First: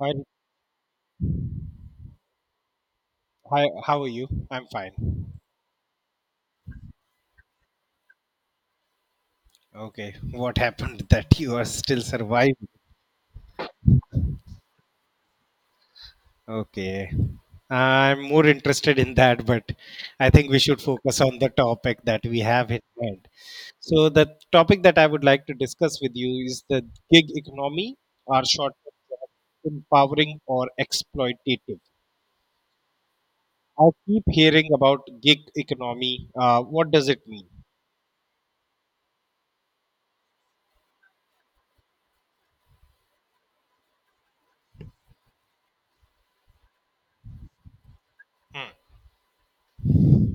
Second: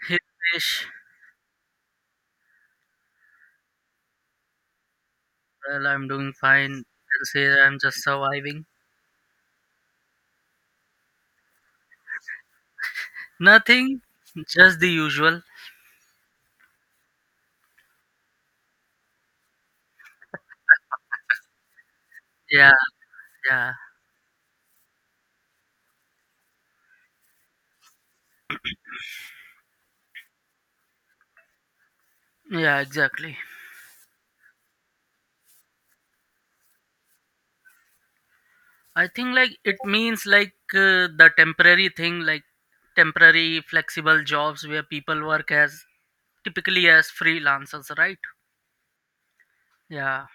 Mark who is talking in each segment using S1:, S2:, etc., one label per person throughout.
S1: Hi,
S2: Hey Fish,
S1: hi, how are you? I'm fine.
S2: well, I'm doing fine. You can say I'm just surviving.
S1: Okay, what happened that you are still surviving?
S2: Nothing, just the usual.
S1: Okay, I'm more interested in that, but I think we should focus on the topic that we have
S2: Yeah,
S1: in mind.
S2: yeah,
S1: So, the topic that I would like to discuss with you is the gig economy, or short empowering or exploitative.
S2: yeah, exactly.
S1: I keep hearing about gig economy. What does it mean?
S2: I think like it means like the temporary thing, like temporary flexible jobs where people work as typically as freelancers, right? Yeah,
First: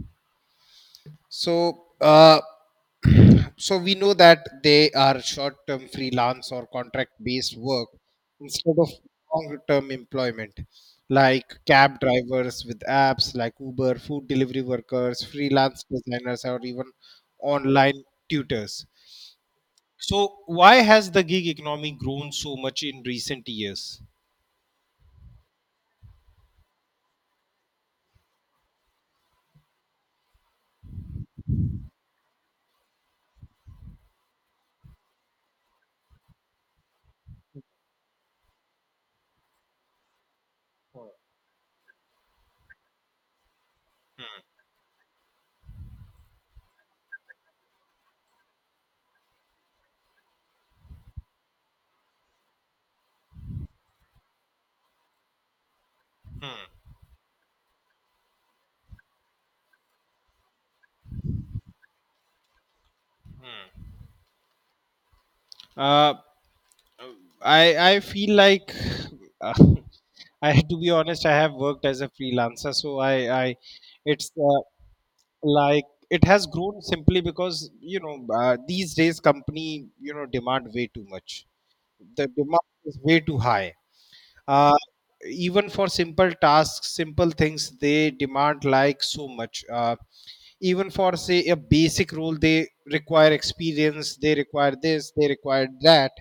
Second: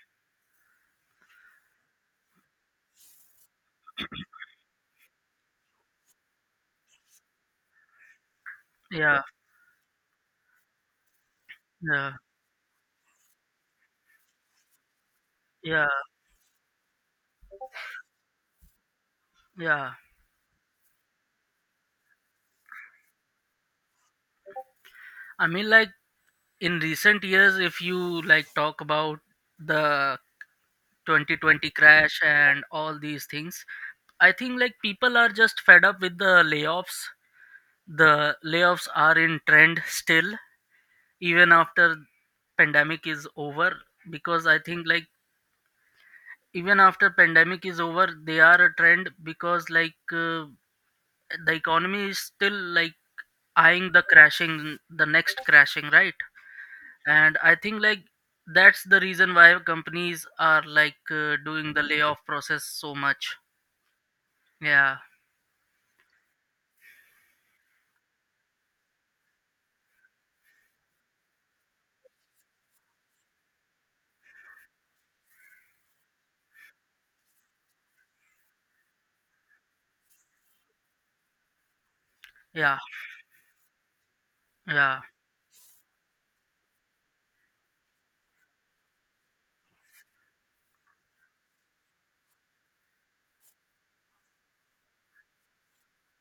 S1: So, we know that they are short-term freelance or contract-based work instead of
S2: yeah,
S1: long-term employment, like cab
S2: yeah,
S1: drivers with apps like Uber, food delivery workers, freelance
S2: yeah,
S1: designers, or even online tutors.
S2: yeah.
S1: So, why has the gig economy grown so much in recent years?
S2: I mean, like in recent years, if you like talk about the 2020 crash and all these things, I think like people are just fed up with the layoffs. The layoffs are in trend still, even after pandemic is over, because I think like even after pandemic is over, they are a trend because like the economy is still like eyeing the crashing, the next crashing, right?
S1: Hmm.
S2: And I think like that's the reason why companies are like doing the layoff process so much. Yeah,
S1: Uh, I I feel like uh, I to be honest, I have worked as a freelancer, so I it's like it has grown simply because these days company demand way too much. The demand
S2: yeah,
S1: is way too high. Uh,
S2: yeah,
S1: Even for simple tasks, simple things, they demand like so much. Even for say a basic role, they require experience, they require this, they require that,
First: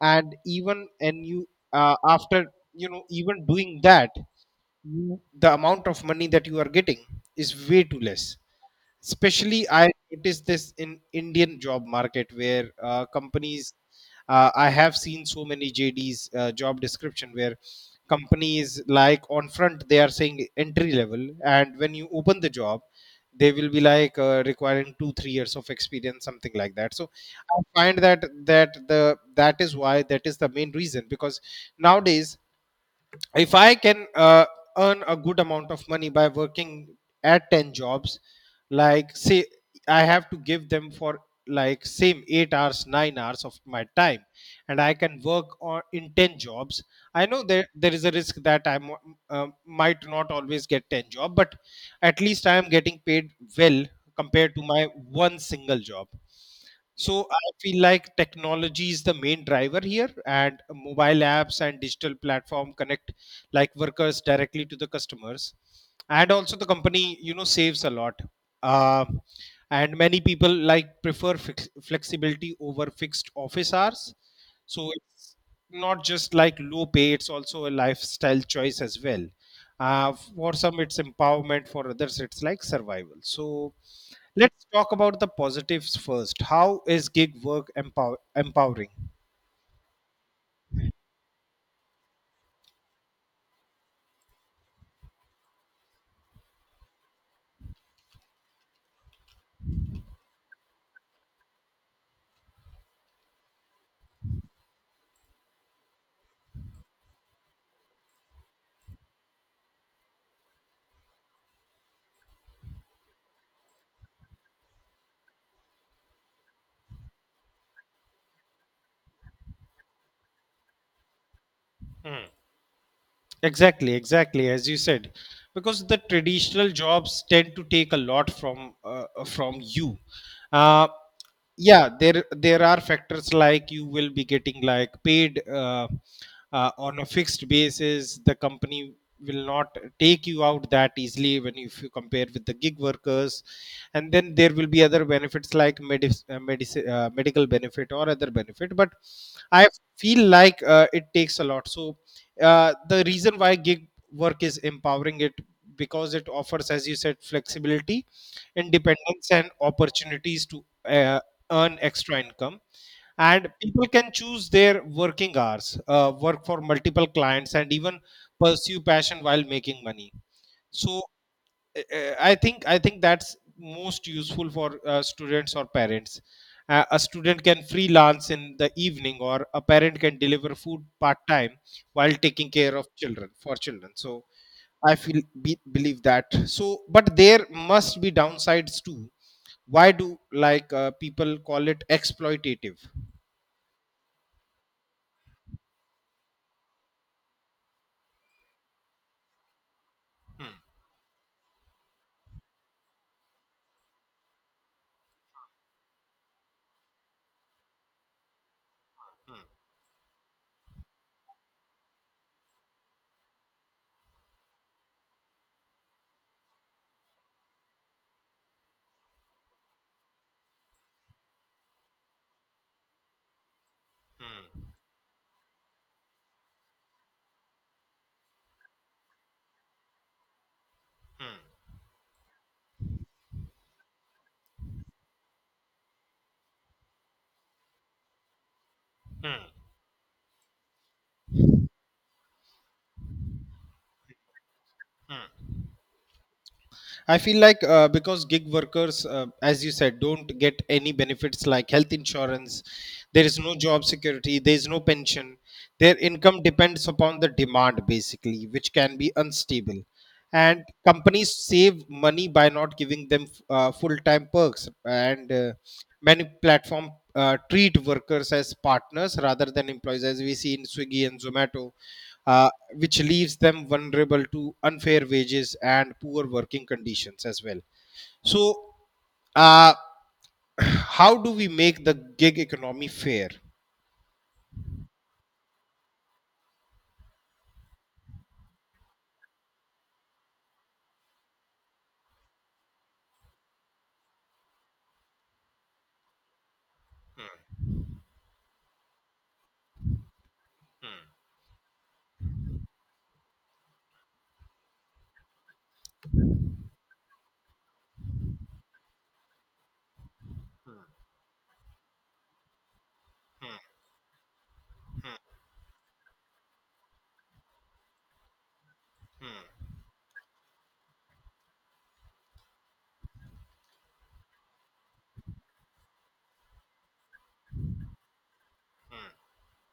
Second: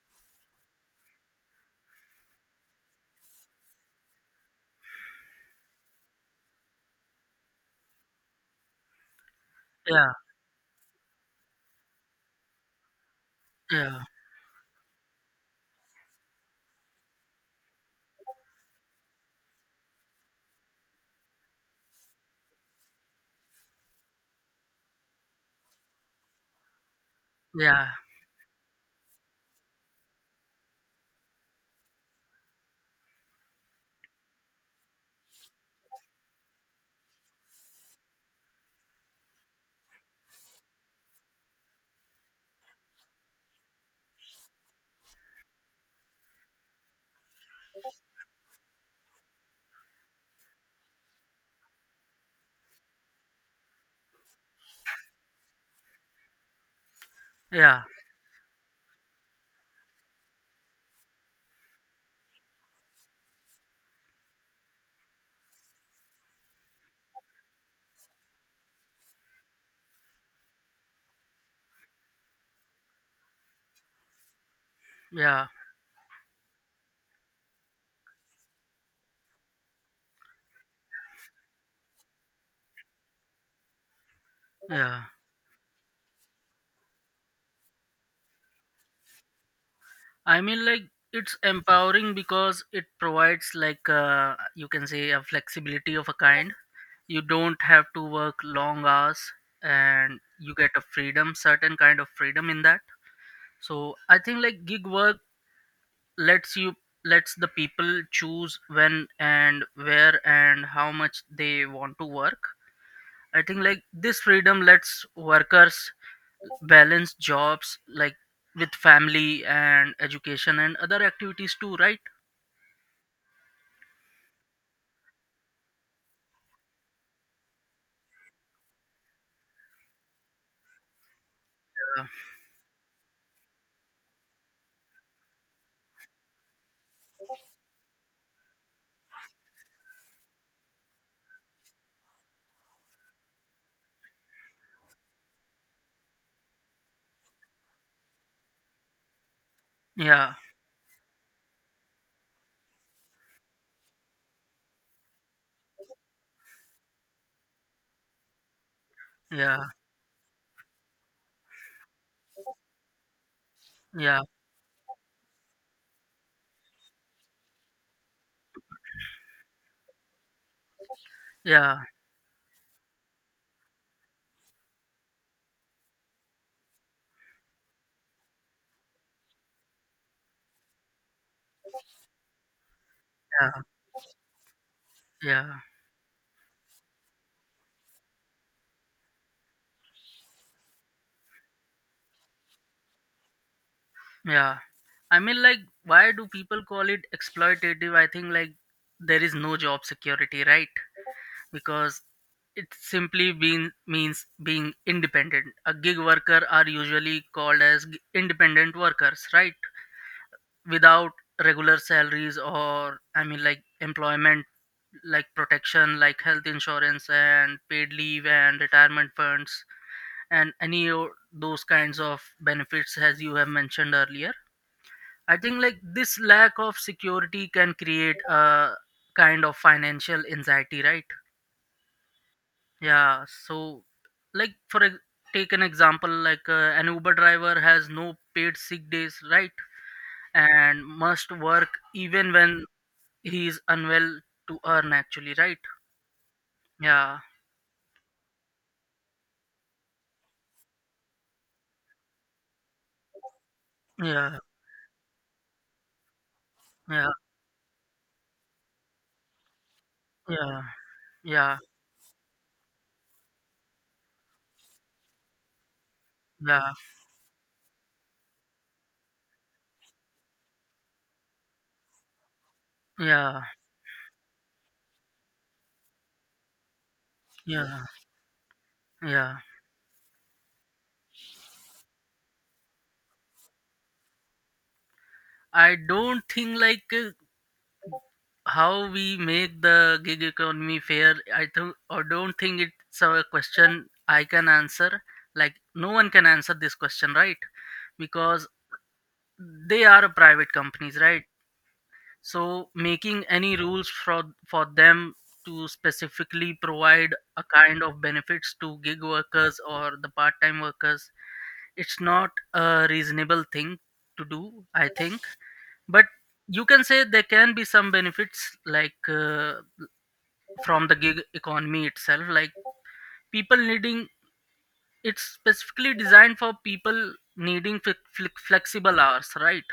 S1: and even and you after even doing that, you the amount of money that you are getting is way too less, especially I
S2: yeah,
S1: noticed this in Indian job market. Where companies
S2: yeah,
S1: I have seen so many JDs, job description, where companies like on front they are saying entry level, and when you open the job they will be like requiring 2 3 years of experience, something like that. So I
S2: yeah,
S1: find that that the that is why, that is the main reason, because nowadays, if I can earn a good amount of money by working at 10 jobs, like say I have to give them for like same 8 hours 9 hours of my time, and I can work on in 10 jobs. I know that there is a risk that I might not always get 10 job, but at least I am getting paid well compared to my one single job. So I feel
S2: yeah,
S1: like technology is the main driver here, and mobile apps and digital platform connect like workers directly to the customers, and also the company saves a lot. uh, and many people like prefer flexibility over fixed office hours. So it's
S2: yeah,
S1: not just like low pay, it's also a lifestyle choice as well. For some it's empowerment, for others it's like survival. So let's talk
S2: yeah.
S1: about the positives first. How is gig work empowering?
S2: I mean, like, it's empowering because it provides, like, you can say, a flexibility of a kind. You don't have to work long hours, and you get a freedom, certain kind of freedom in that. So I think, like, gig work lets you, lets the people choose when and where and how much they want to work. I think, like, this freedom lets workers balance jobs like with family and education and other activities too, right?
S1: Exactly, exactly, as you said, because the traditional jobs tend to take a lot from you. Uh, yeah,
S2: Uh,
S1: there are factors, like you will be getting like paid on a fixed basis. The company will not take you out that easily, if you compare with the gig workers. And then there will be other benefits like medical benefit or other benefit, but I feel
S2: yeah,
S1: like it takes a lot. So the reason why gig work is empowering, it because it offers, as you said, flexibility, independence, and
S2: yeah,
S1: opportunities to earn extra income. And people can
S2: yeah,
S1: choose their working hours, work for multiple clients, and even pursue passion while making money. So
S2: yeah,
S1: I think that's most useful for students or parents. A student can freelance in the evening, or a parent can deliver food part time while taking care of children for
S2: yeah,
S1: children. So I feel
S2: yeah,
S1: believe that. So, but there must be downsides too. Why do like people call it exploitative?
S2: yeah. I mean like, why do people call it exploitative? I think like there is no job security,
S1: Hmm,
S2: right? Because it simply being means being independent. A gig worker are usually called as independent workers, right? Without regular salaries, or I mean like employment, like protection, like health insurance and paid leave and retirement funds, and any of those kinds of benefits as you have mentioned earlier.
S1: hmm.
S2: I think like this lack of security can create a kind of financial anxiety, right? Yeah. So, like, take an example, like an Uber driver has no paid sick days, right? And must work even when he is unwell, to earn actually, right?
S1: I
S2: Yeah,
S1: feel like because gig workers, as you said, don't get any benefits like health insurance, there is no job security,
S2: yeah,
S1: there is no pension, their income depends
S2: yeah,
S1: upon the demand basically, which can be unstable,
S2: yeah.
S1: and companies
S2: Yeah,
S1: save money by not giving them full time perks, and many
S2: yeah,
S1: platform treat workers as partners rather than employees, as we see in Swiggy and Zomato. Uh, which leaves
S2: yeah,
S1: them vulnerable to unfair wages and poor working conditions as well.
S2: yeah,
S1: So,
S2: yeah.
S1: uh, how do we make the gig economy fair?
S2: I don't think like how we make the gig economy fair. Or don't think it's a question I can answer. Like, no one can answer this question, right? Because they are private companies, right? So making any rules for them to specifically provide a kind of benefits to gig workers or the part-time workers. It's not a reasonable thing to do, I think. But you can say there can be some benefits, like from the gig economy itself, like people needing. It's specifically designed for people needing flexible hours, right?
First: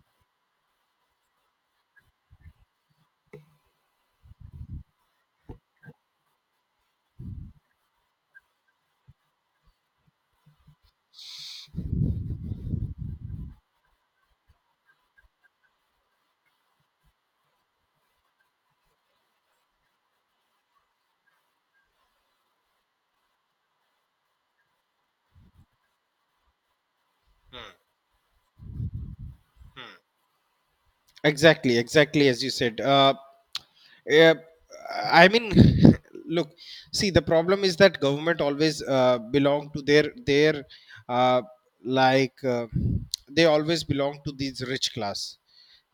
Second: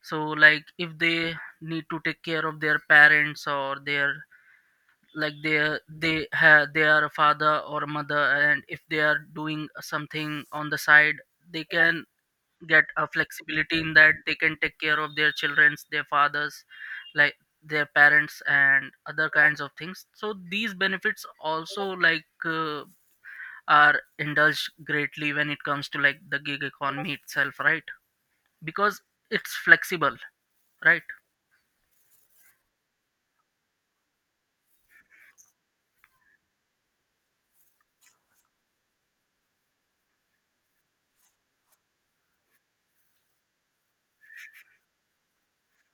S2: So, like if they need to take care of their parents or their, like, they have, they are a father or a mother, and if they are doing something on the side, they can get a flexibility in that, they can take care of their childrens, their fathers, like their parents and other kinds of things. So these benefits also, like, are indulged greatly when it comes to like the gig economy itself, right? Because it's flexible, right?
S1: Exactly, exactly, as you said. Yeah, I mean, look, see, the problem is that government always belong to their uh, like they always belong to these rich class.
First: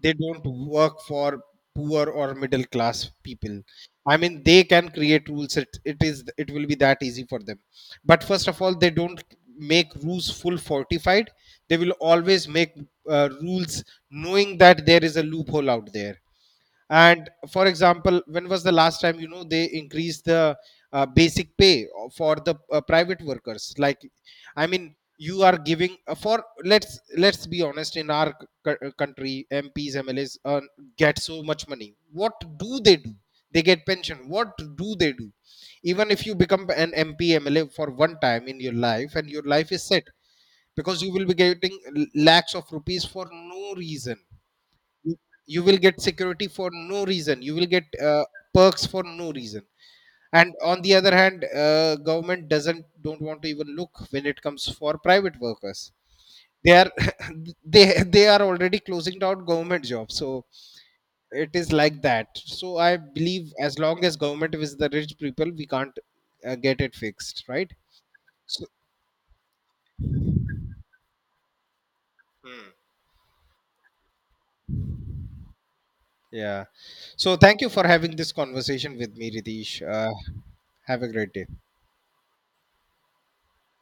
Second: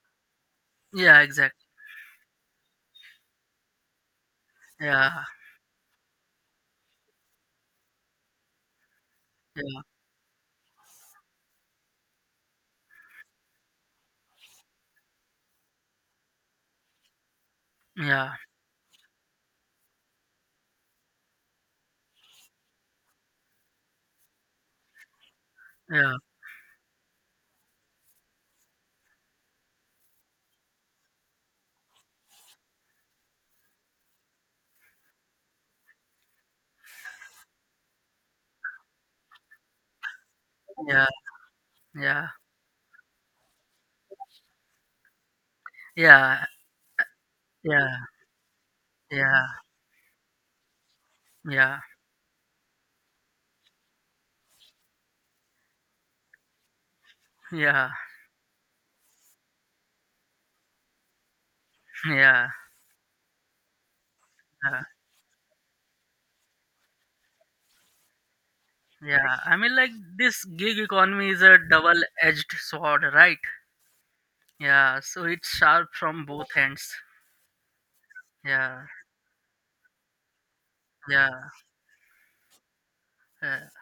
S1: They don't work
S2: Yeah,
S1: for
S2: exactly.
S1: poor or middle class people. I mean, they can
S2: Yeah,
S1: create rules. It will be that easy for them. But first of all, they don't
S2: yeah,
S1: make rules full fortified, they will always make rules knowing that there is a loophole out there. And for example,
S2: yeah,
S1: when was the last time they increased the basic pay for the private workers? Like, I mean, you are giving for, let's be honest, in our country, MPs, MLAs get so much money. What do they do? They get pension. What do they do? Even if you become an MP MLA for one time in your life, and your life is set, because
S2: yeah,
S1: you will be getting
S2: yeah,
S1: lakhs of rupees for no reason. You you will get
S2: yeah,
S1: security for no reason. You will get
S2: yeah,
S1: uh, perks for no
S2: yeah,
S1: reason. And on the other hand,
S2: yeah, yeah,
S1: government doesn't don't want to even look when it comes for private workers. They are they
S2: yeah,
S1: they are already closing down government jobs. So it is like that.
S2: yeah,
S1: So I believe as long as government is
S2: yeah.
S1: the rich people, we can't get it fixed, right? So,
S2: Yeah, I mean, like, this gig economy is a double-edged
S1: hmm.
S2: sword, right? Yeah, so it's sharp from both
S1: Yeah,
S2: ends.
S1: so thank you for having this
S2: Yeah,
S1: conversation with me, Ritesh. Have a great day.
S2: yeah, yeah.